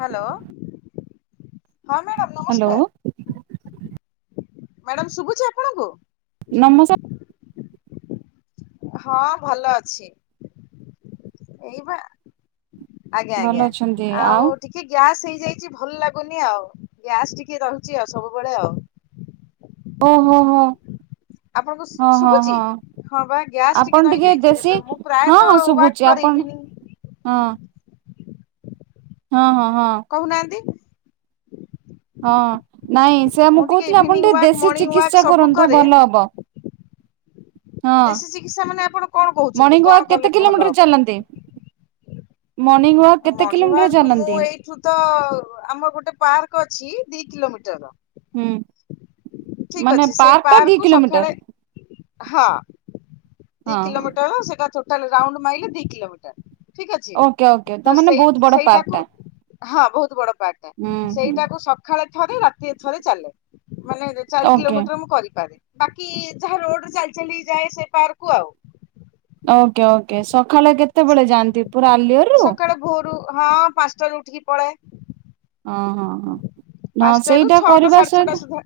Hello. ହଁ madam hello ନମସ୍କାର୍। Madam ଶୁଭୁଛି ଆପଣଙ୍କୁ? ନମସ ହଁ ଭଲ ଅଛି। ଏଇବା ଆଜ୍ଞା ଭଲ ଆଜ୍ଞା ଅଛନ୍ତି ଆଉ ଟି କେ ଗ୍ୟାସ୍ ହେଇଯାଇଛି, ଭଲ ଲାଗୁନି ଆଉ। ଗ୍ୟାସ୍ ଟିକେ ରହୁଛି ଆଉ ସବୁବେଳେ ଆଉ। ଓ ହୋ ହୋ। ଆପଣଙ୍କୁ ହଁ ହଁ ଶୁଭୁଛି? ହଁ ହଁ ବା ଗ୍ୟାସ୍ ଆପଣ ଟିକେ ରହିଯାଇଛି ଦେଶୀ ଏବେ ମୁଁ ହଁ ହଁ ଶୁଭୁଛି ପ୍ରାୟତଃ [inaudible] ଆପଣ ଇଭିନିଙ୍ଗ ହଁ। ହଁ ହଁ ହଁ। କହୁନାହାନ୍ତି। ହଁ ନାଇଁ ସେ ମୁଁ ଟିକେ କହୁଥିଲି ଆପଣ ଇଭିନିଂ ଟିକେ ୱାକ୍ ଦେଶୀ ମର୍ଣ୍ଣିଂ ୱାକ୍ ଚିକିତ୍ସା ସବୁ କରନ୍ତୁ କରେ। ଭଲ ହବ। ହଁ ଦେଶୀ ଚିକିତ୍ସା ମାନେ ଆପଣ କଣ ମର୍ଣ୍ଣିଂ କହୁଛନ୍ତି କଣ ୱାକ୍ କେତେ କଲେ କିଲୋମିଟର ଭଲ ହବ? ଚାଲନ୍ତି ମର୍ଣ୍ଣିଂ ୱାକ୍ ଆ କେତେ କିଲୋମିଟର ମର୍ଣିଂୱାର୍କ ଚାଲନ୍ତି ମୁଁ ଏଇଠୁ ତ ଆମର ଗୋଟେ ପାର୍କ ଅଛି ଦି କିଲୋମିଟରର। ହୁଁ ଠିକ ମାନେ ଅଛି। ସେଇ ପାର୍କ ଟା ଦି ପାର୍କକୁୁ କିଲୋମିଟର ସଖାଳେ ହଁ ହଁ ଦି ହଁ କିିଲୋମିଟର ସେଟା ଟୋଟାଲ୍ ରାଉଣ୍ଡ ମାଇଲେ ଦି କିଲୋମିଟର ଠିକ୍ ଅଛି। ଓକେ ଓକେ ତା ତ ମାନେ ସେଇ ବହୁତ ବଡ ପାର୍କ ସେଇଟାକୁ ଟା ହଁ ବହୁତ ବଡ ପାର୍କ ହୁଁ ଟା। ହୁଁ ସେଇଟାକୁ ସକାଳେ ଥରେ ରାତି ଥରେ ଚାଲେ। ମାନେ ଯେ ଚାରି ଓକେ କିଲୋମିଟର ମୁଁ କରିପାରେ। ବାକି ଯାହା ରୋଡରେ ଚାଲି ଚାଲି ଯାଏ ସେ ପାର୍କୁ ଆଉ। Okay okay. ସକାଳେ କେତେବେଳେ ସେତିକି ଯାଆନ୍ତି ପୁରା ଆଲୁଅରୁ? ସକାଳେ ଭୋରୁ ହଁ ପାଞ୍ଚଟାରୁ ଉଠିକି ପଳେଏ। ହଁ ହଁ ହଁ। ପାଞ୍ଚଟାରୁ ସେଇଟା ଛଅଟା କରିବା ସାଢେ ଛଅଟା ସହିତ ସୁଦ୍ଧା।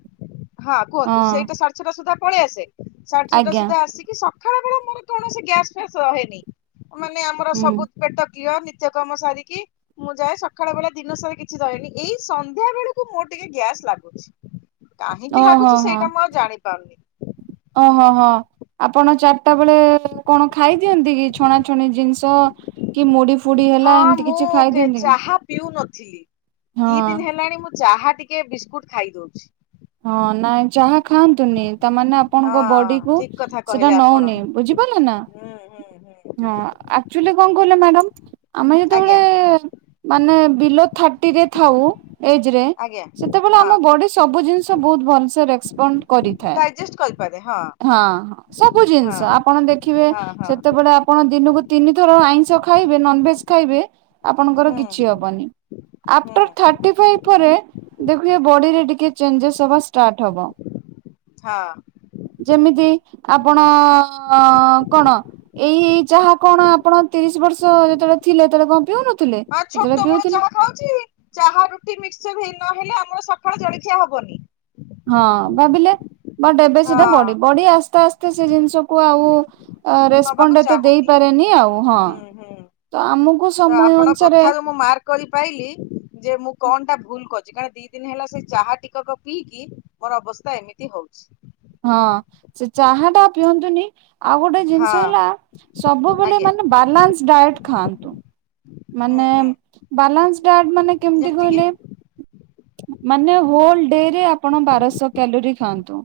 ହଁ କୁହନ୍ତୁ ହଁ ସେଇଟା ସାଡ ଛଅଟା ସୁଦ୍ଧା ପଳେଇ ଆସେ। ସାଢେଛଅ ଆଜ୍ଞା ସୁଦ୍ଧା ଆସିକି ସକାଳ ବେଳେ ମୋର କୌଣସି ଗ୍ୟାସ ଫ୍ୟାସ ରହେନି। ମାନେ ଆମର ହୁଁ ସବୁ ପେଟ କ୍ଲିୟର ନିତ୍ୟ କର୍ମ ସାରିକି। ମୁଁ ଯାଏ ସକାଳ ବେଳା ଦିନ ସାରା କିଛି ରୁହନି। ଏଇ ସନ୍ଧ୍ୟା ବେଳୁ କୁ ମୋର ଟିକେ ଗ୍ୟାସ୍ ଲାଗୁଛି। କାହିଁକି ଓହୋ ଲାଗୁଛି ହଁ ସେଇଟା ମୁଁ ଆଉ ଜାଣି ପାରୁନି। ଓହୋ ହୋ ହ। ଆପଣ ଚାରିଟା ବେଳେ କଣ ଖାଇ ଦିଅନ୍ତି କି ଛଣାଛଣି ଜିନିଷ କି ମୁଡି ହଁ ମୁଁ ଚାହା ପିଉନଥିଲି। ହଁ ଦି ଦିନ ହେଲାଣି ମୁଁ ଚାହା ଟି ଟିକେ ବିସ୍କୁଟ୍ ଖାଇଦଉଛି। ହଁ ନାଇଁ ଚାହା ଖାଆନ୍ତୁନି। ତାମାନେ ଆପଣଙ୍କ ବଡି ହଁ କୁ ଠିକ କଥା ସେଟା କହିଲେ ଆପଣ ନଉନି। ବୁଝିପାରିଲେ ନା? ହୁଁ ହୁଁ ହୁଁ ହଁ ଆକ୍ଚୁଆଲି କଣ କହିଲ ମ୍ୟାଡାମ! ଆମେ ଆଜ୍ଞା। ଯେତେବେଳେ ମାନେ ବିଲୋ ଥାର୍ଟି ରେ ଥାଉ ଏଜ୍ ରେ! ଆଜ୍ଞା ସେତେବେଳେ ହଁ ଆମ ବଡି ସବୁ ଜିନିଷ ଭଲସେ ରେସପଣ୍ଡ କରିଥାଏ। ଡାଇଜେସ୍ଟ କରି ହଁ [unintelligible] ହଁ ହଁ ସବୁ ହଁ। ଜିନିଷ ଆପଣ ଦେଖିବେ ହଁ ହଁ ସେତେବେଳେ ଆପ ଆପଣ ଦିନକୁ ତିନି ଥର, ଆଇଁଷ ଖାଇବେ ନନଭେଜ ଖାଇବେ? ଆପଣଙ୍କର ହୁଁ କିଛି ହବନି। ହୁଁ ଆଫ୍ଟର ଥାର୍ଟି ଫାଇଭ ପରେ ଦେଖିବେ ହୁଁ ବଡିରେ ଟିକେ ଚେଞ୍ଜେସ ହବା ଷ୍ଟାର୍ଟ ହବ। ହଁ। ଯେମିତି ଆପଣ କଣ? ଏଇ ଏଇ ଯାହା କଣ ଆପଣ ତିରିଶ ବର୍ଷ ଯେତେବେଳେ ଥିଲେ ସେତେବେଳେ କଣ ପିଉନ ଆ ଛୋଟ ବେଳୁ ଯ [unintelligible] ଖାଉଛି ଚାହା ରୁଟି ମିକ୍ସଚର ନହେଲେ ଆମର ସକାଳ ଜଳଖିଆ ହବନି। ହଁ ଭାବିଲେ? ବଟ୍ ଏବେ ସେଟା ବଢି ବଢି ଆସ୍ତେ ଆସ୍ତେ ସେ ଜିନିଷକୁ ଆଉ ହଁ ନବାକୁ ରେସପଣ୍ଡ ଏତେ ଚାହୁଁନି ଦେଇପାରେନି ଆଉ। ହଁ। ହୁଁ ହୁଁ ତ ଆମକୁ ତ ସମୟ ଆପଣ ଅନୁସାରେ କଥାରୁ ମୁଁ ମାର୍କ କରିପାଇଲି ଯେ ମୁଁ କଣ ଟା ଭୁଲ କରିଚି। କାରଣ ଦି ଦିନ ହେଲା ସେ ଚାହା ଟିକକ ପିଇକି ମୋର ଅବସ୍ଥା ଏମିତି ହଉଚି। ହଁ ସେ ଚାହା ଟା ପିଅନ୍ତୁନି। ଆଉ ଗୋଟେ ହଁ ଜିନିଷ ହେଲା ସବୁବେଳେ ଆଜ୍ଞା ମାନେ ବାଲାନ୍ସ ଡାଏଟ ଖାଆନ୍ତୁ। ହୁଁ ମାନେ ହୁଁ ବାଲାନ୍ସ ଡାଏଟ ମାନେ କେମିତି ଯେମିତି କିି କହିଲେ? ମାନେ ହୋଲ ଡେ ରେ ଆପଣ ବାରଶହ କ୍ୟାଲୋରି ଖାଆନ୍ତୁ।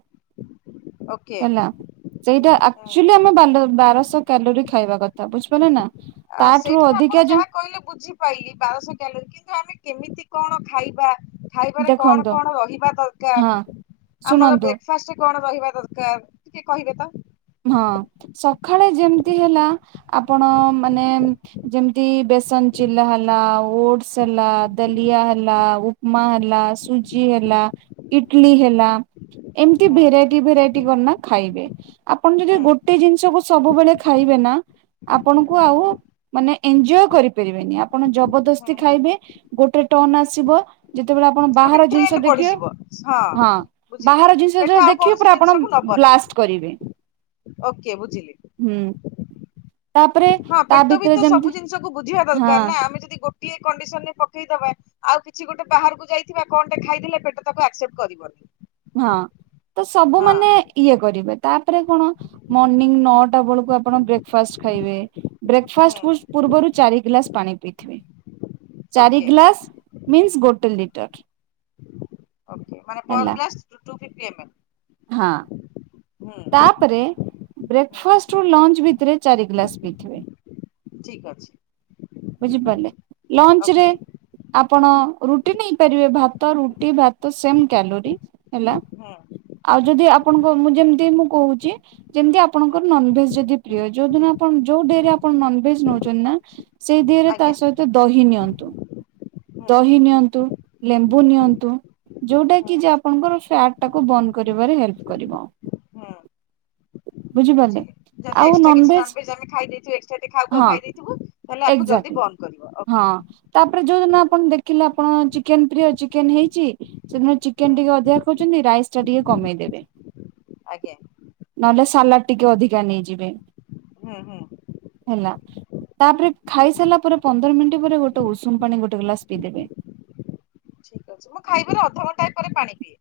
ଓକେ ହେଲା। ସେଇଟା ହୁଁ ଆକ୍ଚୁଆଲି ଆମେ ବାରଶହ କ୍ୟାଲୋରି ଖାଇବା କଥା ବୁଝିପାରିଲେ ନା। ଆଉ ତାଠୁରୁ ସେଇଠାରୁ ଆପଣ ଅଧିକା ଯାହା ଯୋଉ କହିଲେ ବୁଝି ପାଇଲି ବାରଶହ କ୍ୟାଲୋରୀ କିନ୍ତୁ ଆମେ କେମିତି କଣ ଖାଇବା? ଖାଇବାରେ କଣ, ଦେଖନ୍ତୁ କଣ ରହିବା ହଁ ଦରକାର ଆମର ଶୁଣନ୍ତୁ କଫାଷ୍ଟ ରେ କଣ ରହିବା ଦରକାର ଟିକେ କହିବେ ତ? ହଁ ସକାଳେ ଯେମିତି ହେଲା ଆପଣ ମାନେ ଯେମିତି ବେସନ ଚିଲା ହେଲା, ଓଟସ ହେଲା, ଦଲିଆ ହେଲା ପ୍ମା ହେଲା, ସୁଜି ହେଲା, ଇଟଲି ହେଲା। ଏମିତି ହୁଁ ଭେରାଇଟି ଭେରାଇଟି କରନା ଖାଇବେ। ଆପଣ ଯଦି ହୁଁ ଗୋଟେ ଜିନିଷକୁ ସବୁବେଳେ ଖାଇବେ ନା ଆପଣଙ୍କୁ ହୁଁ ଆଉ ମାନେ ଏଞଜୟ କରିପାରିବେନି ଆପଣ ଯ ହୁଁ ଜବରଦସ୍ତି ହୁଁ ଖାଇବେ। ଗୋଟେ ଟନ ଆସିବ ଯେତେବେ ଆପଣ ଗୋଟେ ବାହାର ଜିନିଷ ଟ୍ରେଣ୍ଡ ଦେଖିବେ। ପଡିଯିବ ହଁ ବୁଝିଲି ବାହାର ଜିନିଷ ପେଟ ଯେତବେଳେ ଆଉ କୌଣସି ଦେଖିବେ ଆପଣ ଜିନିଷକୁ ନବନି ବ୍ଲାଷ୍ଟ କରିବେ। ଓକେ ବୁଝିଲି। ହୁଁ। ତାପରେ ହଁ ତା ପେଟ ବି ଭିତରେ ତ ଯେମିତି ସବୁ ଜିନିଷକୁ ବୁଝିବା ହଁ ଦରକାର ନା। ଆମେ ଯଦି ଗୋଟିଏ କଣ୍ଡିସନ ରେ ପକେଇଦବା ଆଉ କିଛି ଗୋଟେ ବାହାରକୁ ଯାଇଥିବା କଣଟେ ଖାଇଲେ ପେଟ ତାକୁ ଆକ୍ସେପ୍ଟ କରିବନି। ହଁ ତ ସବୁ ହଁ ମାନେ ଇଏ କରିବେ ତାପରେ କଣ ମର୍ଣିିଂ ନଅଟା ବେଳକୁ ଆପଣ ବ୍ରେକ୍ଫାଷ୍ଟ ଖାଇବେ। ହୁଁ ବ୍ରେକ୍ଫାଷ୍ଟ ପୁ ପୂର୍ବରୁ ଚାରି ଗ୍ଲାସ ପାଣି ପିଇଥିବେ। ଚାରି ଓକେ ଗ୍ଲାସ୍ ମିନ୍ସ ଗୋଟେ ଲିଟର। ଓକେ ମାନେ ପର ହେଲା glass two fifty M L? ହଁ। ହୁଁ। ତାପରେ ହୁଁ ବ୍ରେକଫାଷ୍ଟ ରୁ ଲଞ୍ଚ ଭିତରେ ଚାରି ଗିଲାସ ପିଇଥିବେ। ଠିକ ଅଛି। ବୁଝିପାରିଲେ। ଲଞ୍ଚ ରେ ଓକେ ଆପଣ ରୁଟି ନେଇପାରିବେ। ଭାତ ରୁଟି ଭାତ ସେମ କ୍ୟାଲୋରି। ହେଲା। ହୁଁ ଆଉ ହୁଁ ଯଦି ଆପଣଙ୍କ ମୁଁ ଯେମିତି ମୁଁ କହୁଚି ଯେମିତି ହୁଁ ଆପଣଙ୍କର ନନଭେଜ ଯଦି ପ୍ରିୟ, ଯୋଉ ଦିନ ଆପଣ ଯୋଉ ଡେରେ ହୁଁ ଆପଣ ନନଭେଜ ନେଉଚନ୍ତି ନା ସେଇ ଦେହରେ ତା ଆଜ୍ଞା ସହିତ ଦହି ନିଅନ୍ତୁ ହୁଁ ଦହି ହୁଁ ନିଅନ୍ତୁ। ଲେମ୍ବୁ ନିଅନ୍ତୁ। ଯୋଉଟା ହୁଁ କି ଯେ ଆପଣଙ୍କର ଫ୍ୟାଟ ଟାକୁ ବନ୍ଦ କରିବାରେ ହେଲ୍ପ କରିବ। ହୁଁ। ବୁଝିପାରିଲେ? ବୁଝିଲି ଯଦି ଆଉ ଏକ୍ସଟ୍ରା କିଛି ନନଭେଜ ନନଭେଜ୍ ଆମେ ଖାଇ ଦେଇଥୁ ଏକ୍ସଟରା ଖାଉ ଖାଉ ହଁ ଖାଇ ଦେଇଥିବୁ ତାହଲେ ଆକୁ ଜଲ୍ଦି ଏକ୍ଜାକ୍ଟଲି ବର୍ନ କରିବ ହଁ ଓକେ। ତାପରେ ଯୋଉଦିନ ହୁଁ ଆପଣ ଦେଖିଲେ ଆପଣ ଚିକେନ ପ୍ରିୟ ଚିକେନ ହେଇଚି ସେଦିନ ହୁଁ ଚିକେନ ଟିକେ ଅଧିକା ଖାଉଚନ୍ତି, ରାଇସ ଟା ଟିକେ କମେଇଦେବେ। ଆଜ୍ଞା। ନହେଲେ ସାଲାଡ ଟିକେ ଅଧିକା ନେଇଯିବେ। ହୁଁ ହୁଁ। ହେଲା। ତାପରେ ଖାଇସାରିଲା ପରେ ପନ୍ଦର ମିନିଟ ପରେ ଗୋଟେ ଉଷୁମ ପାଣି ଗୋଟେ ଗ୍ଲାସ ପିଇଦେବେ। ଠିକ୍ ଅଛି। ମୁଁ ଖାଇବାର ଅଧଘଣ୍ଟାଏ ପରେ ପାଣି ପିଏ।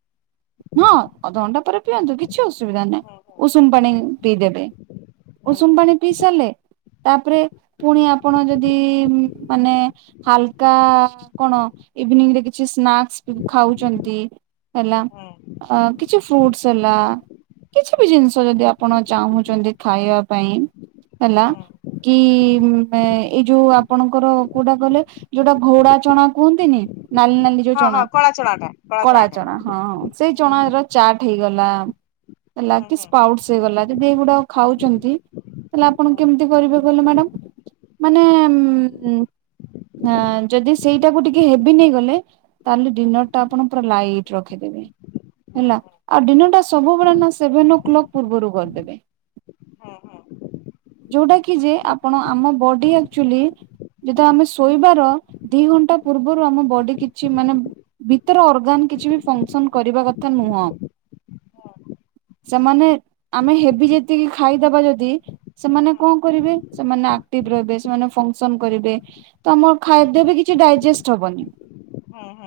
ହଁ ଅଧଘଣ୍ଟା ପରେ ପିଅନ୍ତୁ କିଛି ଅସୁବିଧା ହୁଁ ନାହିଁ ଉଷୁମ ପାଣି ହୁଁ ପିଇଦେବେ। ହୁଁ ଉଷୁମ ପାଣି ପିଇସାରିଲେ ତାପରେ ପୁଣି ଆପଣ ଯଦି ମାନେ ହାଲକା କଣ ଇଭିନିଂରେ କିଛି ସ୍ନାକ୍ସ ଖାଉଛନ୍ତି। ହେଲା ହୁଁ ହୁଁ ଅ କିଛି ଫ୍ରୁଟ୍ସ ହେଲା। କିଛି ହୁଁ ବି ଜିନିଷ ଯଦି ଆପଣ ଚାହୁଁଛନ୍ତି ଖାଇବା ପାଇଁ ହେଲା। ହୁଁ କି ହୁଁ ଏଇ ଯୋଉ ଆପଣଙ୍କର କୋଉଟା କହିଲେ? ଯୋଉଟା ଘୋଡ଼ା ଚଣା କୁହନ୍ତିନି ନାଲି ନାଲି ଯୋଉ ହଁ ଚଣା ହଁ କଳା ଚଣାଟା କଳା ଚଣାଟା ଚଣା ହଁ ହୁଁ ହୁଁ ଚଣାର ଚାଟ ହେଇଗଲା। ହେଲା ହୁଁ କି ହୁଁ ସ୍ପାଉଟସ ହେଇଗଲା ଯଦି ଏଇଗୁଡା ଖାଉଛନ୍ତି। ତାହଲେ ଆପଣ ହୁଁ କେମିତି କରିବେ କହିଲେ ମ୍ୟାଡାମ ମାନେ ହୁଁ ଉମ ହଁ ଯଦି ସେଇଟାକୁ ଟିକେ ହେବ ନେଇ ଗଲେ ତାହେଲେ ଡିନରଟା ଆପଣ ପୁରା ଲାଇଟ୍ ରଖିଦେବେ। ହୁଁ ହେଲା ହୁଁ ଆଉ ଡିନର ଟା ହୁଁ ସବୁବେଳେ ନା ସେଭେନ ଓକ୍ଲକ୍ ପୂର୍ବରୁ କରିଦେବେ। ହଁ ଯୋଉଟା କି ଯେ ଆପଣ ଆମ ବଡି ଆକ୍ଟୁଆଲୀ ଯେତେବେଳେ ଆମେ ହୁଁ ଶୋଇବାର ଦି ଘଣ୍ଟା ପୂର୍ବରୁ ଆମ ବଡି କିଛି ମାନେ ଭିତର ଅର୍ଗାନ କିଛି ବି ଫଙ୍କସନ୍ କରିବା କଥା ନୁହଁ ସେମାନେ ଆମେ ହେବି ଯେତିକି ଖାଇଦବା ଯଦି ହୁଁ ସେମାନେ କଣ କରିବେ ସେମାନେ ଆକ୍ଟିଭ ରହିବେ, ସେମାନେ ଫଙ୍କସନ କରିବେ ତ ଆମର ଖାଦ୍ୟ ବି କିଛି ଡାଇଜେଷ୍ଟ ହବନି। ହଁ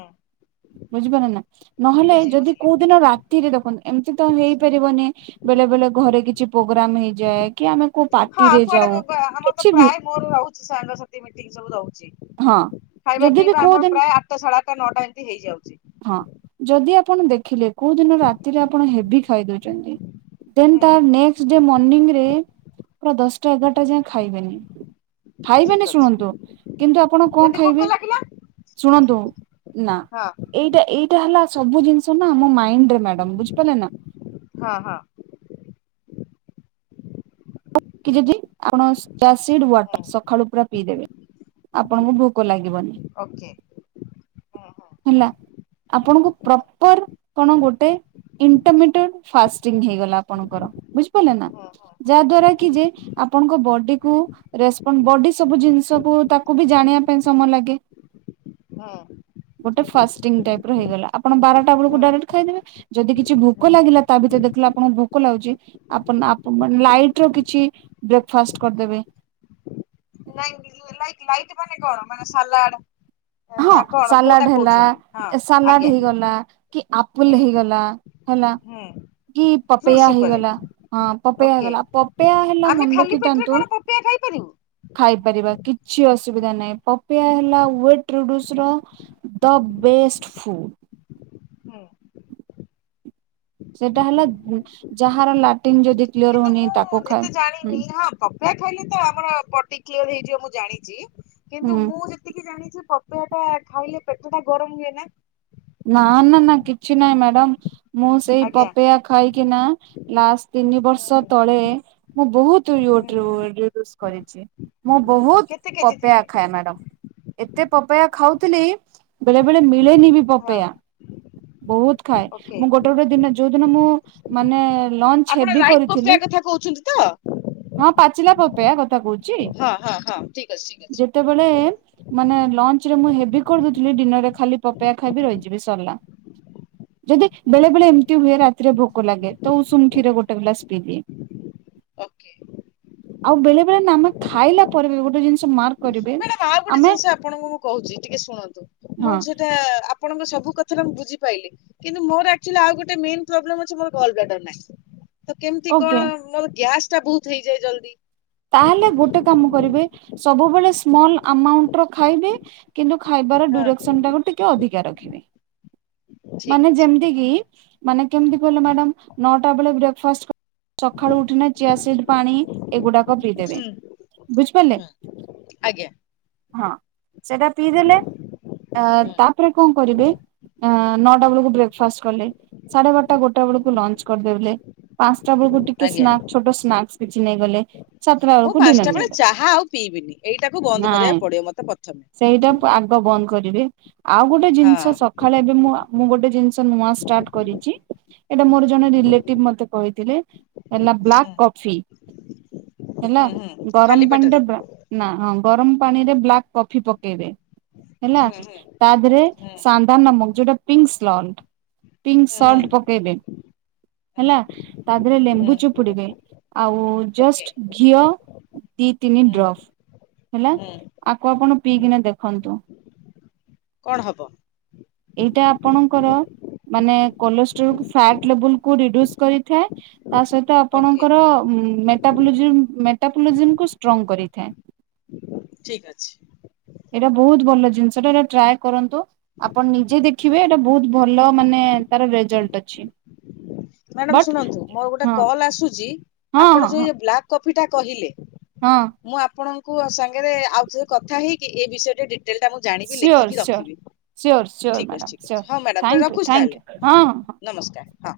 ବୁଝିପାରିଲେ ନା ନହେଲେ ବୁଝିଲି ଯଦି ବୁଝିଲି କୋଉ ଦିନ ରା ତିରେ ଦେଖନ୍ତୁ ଏମିତି ତ ହେଇପାରିବନି ବେଳେ ବେଳେ ଘରେ କିଛି ପ୍ରୋଗ୍ରାମ ହେଇଯାଏ କି ଆମେ କୋଉ ହଁ ପାର୍ଟିରେ କୁଆଡେ ଯାଉ ଆମର ତ କିଛି ବି ପ୍ରାୟ ମୋର ରହୁଛି ସାଙ୍ଗସାଥି ମିଟିଙ୍ଗ ସବୁ ରହୁଛି। ହଁ ଖାଇବା ଯଦି ବି ପିଇବା କୋଉ ଆମର ଦିନ ପ୍ରାୟ ଆଠଟା ସାଢେ ଆଠଟା ନଅଟା ଏମିତି ହେଇଯାଉଛି। ହଁ ଯଦି ଆପଣ ଦେଖିଲେ କୋଉ ଦିନ ରାତିରେ ଆପଣ ହେବି ଖାଇଦଉଛନ୍ତି? ଦେନ୍ ହୁଁ ତା ନେକ୍ସଟ ଡେ ମର୍ନିଙ୍ଗରେ, ପୁରା ଦଶଟା ଏଗାରଟା ଯାଏ ଖାଇବେନି। ଠିକ ଖାଇବେନି ଅଛି ଶୁଣନ୍ତୁ କିନ୍ତୁ ଆପଣ କଣ ଯଦି ଖାଇବେ? ଭୋକ ଲାଗିଲା ଶୁଣନ୍ତୁ ନା ହଁ ଏଇଟା ଏଇଟା ହେଲା ସବୁ ଜିନିଷ ନା ଆମ ମାଇଣ୍ଡରେ ମ୍ୟାଡାମ ବୁଝିପାରିଲେ। ନା ହଁ ହଁ କି ଯଦି ଆପଣ ଚିଆସିଡ ହୁଁ ୱାଟର ସକାଳୁ ପୁରା ପିଇଦେବେ। ଆପଣଙ୍କୁ ଭୋକ ଲାଗିବନି। ଓକେ ହୁଁ ହୁଁ ହେଲା ଆପଣଙ୍କୁ ପ୍ରପର କଣ ଗୋଟେ ଇଣ୍ଟରମିଟିର ଫାଷ୍ଟିଂ ହେଇଗଲା ଆପଣଙ୍କର ବୁଝପାରିଲେ ନା ହୁଁ ହୁଁ ଯାହା ଦ୍ଵାରା କି ଯେ ଆପଣଙ୍କ ବଡିକୁ ରେସପଣ୍ଡ ବଡି ସବୁ ଜିନିଷକୁ ତାକୁ ବି ଜାଣିବା ପାଇଁ ସମୟ ଲାଗେ। ହଁ ଗୋଟେ ଫାଷ୍ଟିଙ୍ଗ ଟାଇପ ର ହେଇଗଲା ଆପଣ ବାରଟା ହୁଁ ବେଳକୁ ହୁଁ ଡାଇରେକ୍ଟ ଖାଇଦେବେ। ଯଦି କିଛି ହୁଁ ଭୋକ ଲାଗିଲା ତା ଭିତରେ ଦେଖିଲା ଆପଣଙ୍କୁ ଭୋକ ଲାଗୁଛି ଆପ ଆପଣ ଲାଇଟର କିଛି ବ୍ରେକ୍ଫାଷ୍ଟ କରିଦେବେ। ନାଇଁ କିନ୍ତୁ ଏମ ଲାଇଟ ମାନେ କଣ? ମାନେ ସାଲାଡ ହଁ ନା କଣ ସାଲାଡ କୋଉଟା ହେଲା କହୁଛନ୍ତି ହଁ ସାଲାଡ ଆଜ୍ଞା ହେଇଗଲା କି ଆପଲ ହୁଁ ହେଇଗଲା ହେଲା ହୁଁ କି ଫ୍ରୁଟସ ପପେୟା ଉପରେ ହେଇଗଲା। ହଁ ପପେୟା ଓକେ ହେଇଗଲା ପପେୟା ହେଲା ଆମେ ମନେ ଖାଲି ପେଟରେ ରଖିଥାନ୍ତୁ କଣ ପପେୟା ଖାଇପାରିବୁ ଖାଇପାରିବା କିଛି ଅସୁବିଧା ନାହିଁ। ପପେୟା ହେଲା wait introducer the best food. ସେଟା ହେଲା ଯାହାର ଲାଟିନ୍ ଯଦି କ୍ଲିୟର କିନ୍ତୁ ହଉନି ତାକୁ ମୁଁ ଖାଏ ଏତେ ହୁଁ ଜାଣିନି। ହଁ ପପେୟା ଖାଇଲେ ତ ଆମର ବୋଡି କ୍ଲିୟର ହେଇଯିବ ମୁଁ ଜାଣିଛି। କିନ୍ତୁ ହୁଁ ମୁଁ ଯେତିକି ଜାଣିଛି ପପେୟା ଟା ଖାଇଲେ ପେଟଟା ଗରମ ହୁଏ ନା। ନା ନା ନା କିଛି ନାହିଁ ମ୍ୟାଡାମ ମୁଁ ସେଇ ଆଜ୍ଞା ପପେୟା। ଖାଇକିନା ଲାଷ୍ଟ୍ ତିନି ହୁଁ ବର୍ଷ ହୁଁ ତଳେ। ମୁଁ ବହୁତ ୟୁଟ୍ ହୁଁ ୱେଟ୍ ରିଡ୍ୟୁସ୍ କରିଛି। ମୁଁ ବହୁତ କେତେ କେଜି ପପେୟା ଥିଲେ ଖାଏ ମ୍ୟାଡ଼ାମ। ଏତେ ପପେୟା ଖାଉଥିଲି ବେଳେ ବେଳେ ମିଳେନି ବି ପ ହଁ ବହୁତ ଖାଏ ଓକେ ମୁଁ ଗୋଟେ ଗୋଟେ ଦିନ ଯୋଉ ଦିନ ମୁଁ ମାନେ ଲଞ୍ଚ ଆପଣ ହେଭୀ ଲାଇଟ କରିଥିଲି। ପପେୟା କଥା କହୁଛନ୍ତି ତ ହଁ ହଁ ପାଚିଲା ପପେୟା କଥା କହୁଛି। ହଁ ହଁ ହଁ ଠିକ୍ ଅଛି ଠିକ୍ ଅଛି। ଯେତେବେଳେ ମାନେ ଲଞ୍ଚରେ ମୁଁ ହେଭୀ କରିଦଉଥିଲି, ଡିନରରେ ଖାଲି ପପେୟା ଖାଇବି ରହିଯିବି। ବି ସରିଲା ଯଦି ବେଳେ ବେଳେ ଏମିତି ହୁଏ ରାତିରେ ଭୋକ ଲାଗେ ତ ଉଷୁମ କ୍ଷୀର ଗୋଟେ ଗ୍ଲାସ ପିଇଦିଏ। ଅ ଆଉ ବେଳେ ବେଳେ ଆମେ ଖାଇଲା ପରେ ଗୋଟେ ଜିନିଷ ମାର୍କ୍ ମ୍ୟାଡାମ ଆଉ ଗୋଟେ ଜିନିଷ ଆପଣଙ୍କୁ ମୁଁ କହୁଛି ଟିକେ ଶୁଣନ୍ତୁ ମୁଁ ହଁ ସେଟା ଆ ଆପଣଙ୍କ ସବୁ କଥାଟା ମୁଁ ବୁଝିପାଇଲି। କିନ୍ତୁ ମୋର ଆକ୍ଚୁଲି ଆଉ ଗୋଟେ ମନ ପ୍ରୋବ୍ଲେ ଅଛି ମୋର ଗର୍ଲବ୍ଲେଡର ନାହିଁ। ତ କେମିତି ଓକେ କଣ ମର ଗ୍ୟାସ୍ ଟା ବହୁତ ହେଇଯାଏ ଜଲ୍ଦି। ତାହେଲେ ଗୋଟେ କାମ କରିବେ ସବୁବେଳେ ସ୍ମଲ ଆମାଉଣ୍ଟର ଖାଇବେ। କିନ୍ତୁ ଖାଇବାର ହଁ ଡୁରେକ୍ସନଟାକୁ ଟିକେ ଅଧିକା ରଖିବେ। ଠିକ ମାନେ ଅଛି। ଯେମତି କି ମାନେ କେମତି କହିଲ ମ୍ୟାଡ଼ାମ ନଅଟା ବେଳେ ବ୍ରେକଫାଷ୍ଟ୍। ସକାଳୁ ଉଠିଲେ ଚିଆସିଡ୍ ପାଣି ଏଗୁଡ଼ାକ ପିଇଦେବେ ହୁଁ ବୁଝିପାରିଲେ। ହୁଁ ଆଜ୍ଞା ହଁ ସେଟା ପିଇଦେଲେ ଆ ହୁଁ ତାପରେ କଣ କରିବେ? ନଅଟା ବେଳକୁ ବ୍ରେକ୍ଫାଷ୍ଟ କଲେ। ସାଢେ ବାରଟା ଗୋଟା ବେଳକୁ ଲଞ୍ଚ୍ କରିଦେବଲେ ପାଞ୍ଚଟା ବେଳକୁ ଟିକେ ଆଜ୍ଞା। ସ୍ନାକ୍ସ ଛୋଟ ସ୍ନାକ୍ସ କିଛି ନେଇଗଲେ। ସାତଟା ମୁଁ ବେଳକୁ ଡିନର ପାଞ୍ଚଟା ବେଳେ ନେଇଗଲେ ଚାହା ଆଉ ପିଇବିନି ଏଇଟାକୁ ବନ୍ଦ ନାଇଁ କରିବାକୁ ପଡ଼ିବ ମତେ ସେଇଟା ପ୍ରଥମେ। ଆଗ ବନ୍ଦ କରିବି ଆଉ ଗୋଟେ ହଁ ଜିନିଷ ସ ଖାଳେ ଏବେ ମୁଁ ମୁଁ ଗୋଟେ ଜିନିଷ ନୂଆ ଷ୍ଟାର୍ଟ କରିଛି। ଏଇଟା ମୋର ଜଣେ ରିଲେଟିଭ୍ ମତେ କହିଥିଲେ ହେଲା ବ୍ଲାକ୍ ହୁଁ କଫି। ହେଲା ହୁଁ ହୁଁ ଖାଲି ଗରମ ପେଟରେ ପାଣିଟା ନା ହଁ ଗରମ ପାଣିରେ ବ୍ଲାକ୍ କଫି ପକେଇବେ ହେଲା ହୁଁ ହୁଁ ତା ଦେହରେ ହୁଁ। ସାନ୍ଧାନ ନାମକ ଯୋଉଟା ପିଙ୍କ୍ ସ୍ଲଣ୍ଡ୍ ପିଙ୍କ୍ ହୁଁ ହୁଁ ସଲ୍ଟ ପକେଇବେ ହୁଁ ହେଲା ତା ଉପରେ ହୁଁ ଲେମ୍ବୁ ଚୋପୁଡିବେ। ଆଉ ଓକେ ଜଷ୍ଟ ଘିଅ ଦି ତିନି ହୁଁ ଡ୍ରପ ହେଲା। ହୁଁ ଆକୁ ଆପଣ ହୁଁ। ପିଇକିନା ଦେଖନ୍ତୁ। କଣ ହବ? ଏଇଟା ଆପଣଙ୍କର ମାନେ କୋଲେଷ୍ଟ୍ରୋଲକୁ ଫ୍ୟାଟ୍ ଲେବୁଲକୁୁ ରିଡ୍ୟୁସ କରିଥାଏ। ତା ସହିତ ଓକେ ଆପଣଙ୍କର ମେଟାବୋଲିଜିମ୍ ମେଟାବୋଲିଜିମ୍ କୁ ଷ୍ଟ୍ରଙ୍ଗ୍ କରିଥାଏ। ଠିକ୍ ଅଛି। ଏଇଟା ବହୁତ୍ ଭଲ ଜିନିଷଟା ଏଟା ଟ୍ରାଏ କରନ୍ତୁ। ଆପଣ ନିଜେ ଦେଖିବେ ଏଇଟା ବହୁତ ଭଲ ମାନେ ତାର ରେଜଲ୍ଟ ଅଛି। ମ୍ୟାଡାମ ବଟ୍ ଶୁଣନ୍ତୁ ମୋର ଗୋଟେ ହଁ କଲ୍ ଆସୁଛି ହଁ ଆପଣ ହଁ ହଁ ଯୋଉ ବ୍ଲାକ୍ କଫି ଟା କହିଲେ ହଁ। ମୁଁ ଆପଣଙ୍କୁ ସାଙ୍ଗରେ ଆଉ ଥରେ କଥା ହେଇକି। ଏ ବିଷୟ ଟିକେ ଡି ଡିଟେଲ୍ ଟା ମୁଁ ଜାଣିବି ସିଓର ଲେଖିକି ସିଓର ରଖିବି। ସିଓର ସିଓର ଠିକ ଅଛି ମ୍ୟାଡ଼ାମ ଠିକ ସିଓର। ଅଛି। ହଁ ମ୍ୟାଡ଼ାାମ। ତ ଥ୍ୟାଙ୍କୟୁ ରଖୁଛି ଥ୍ୟାଙ୍କୟୁ ତାହେଲେ? ହଁ ହଁ। ନମସ୍କାର। ହଁ।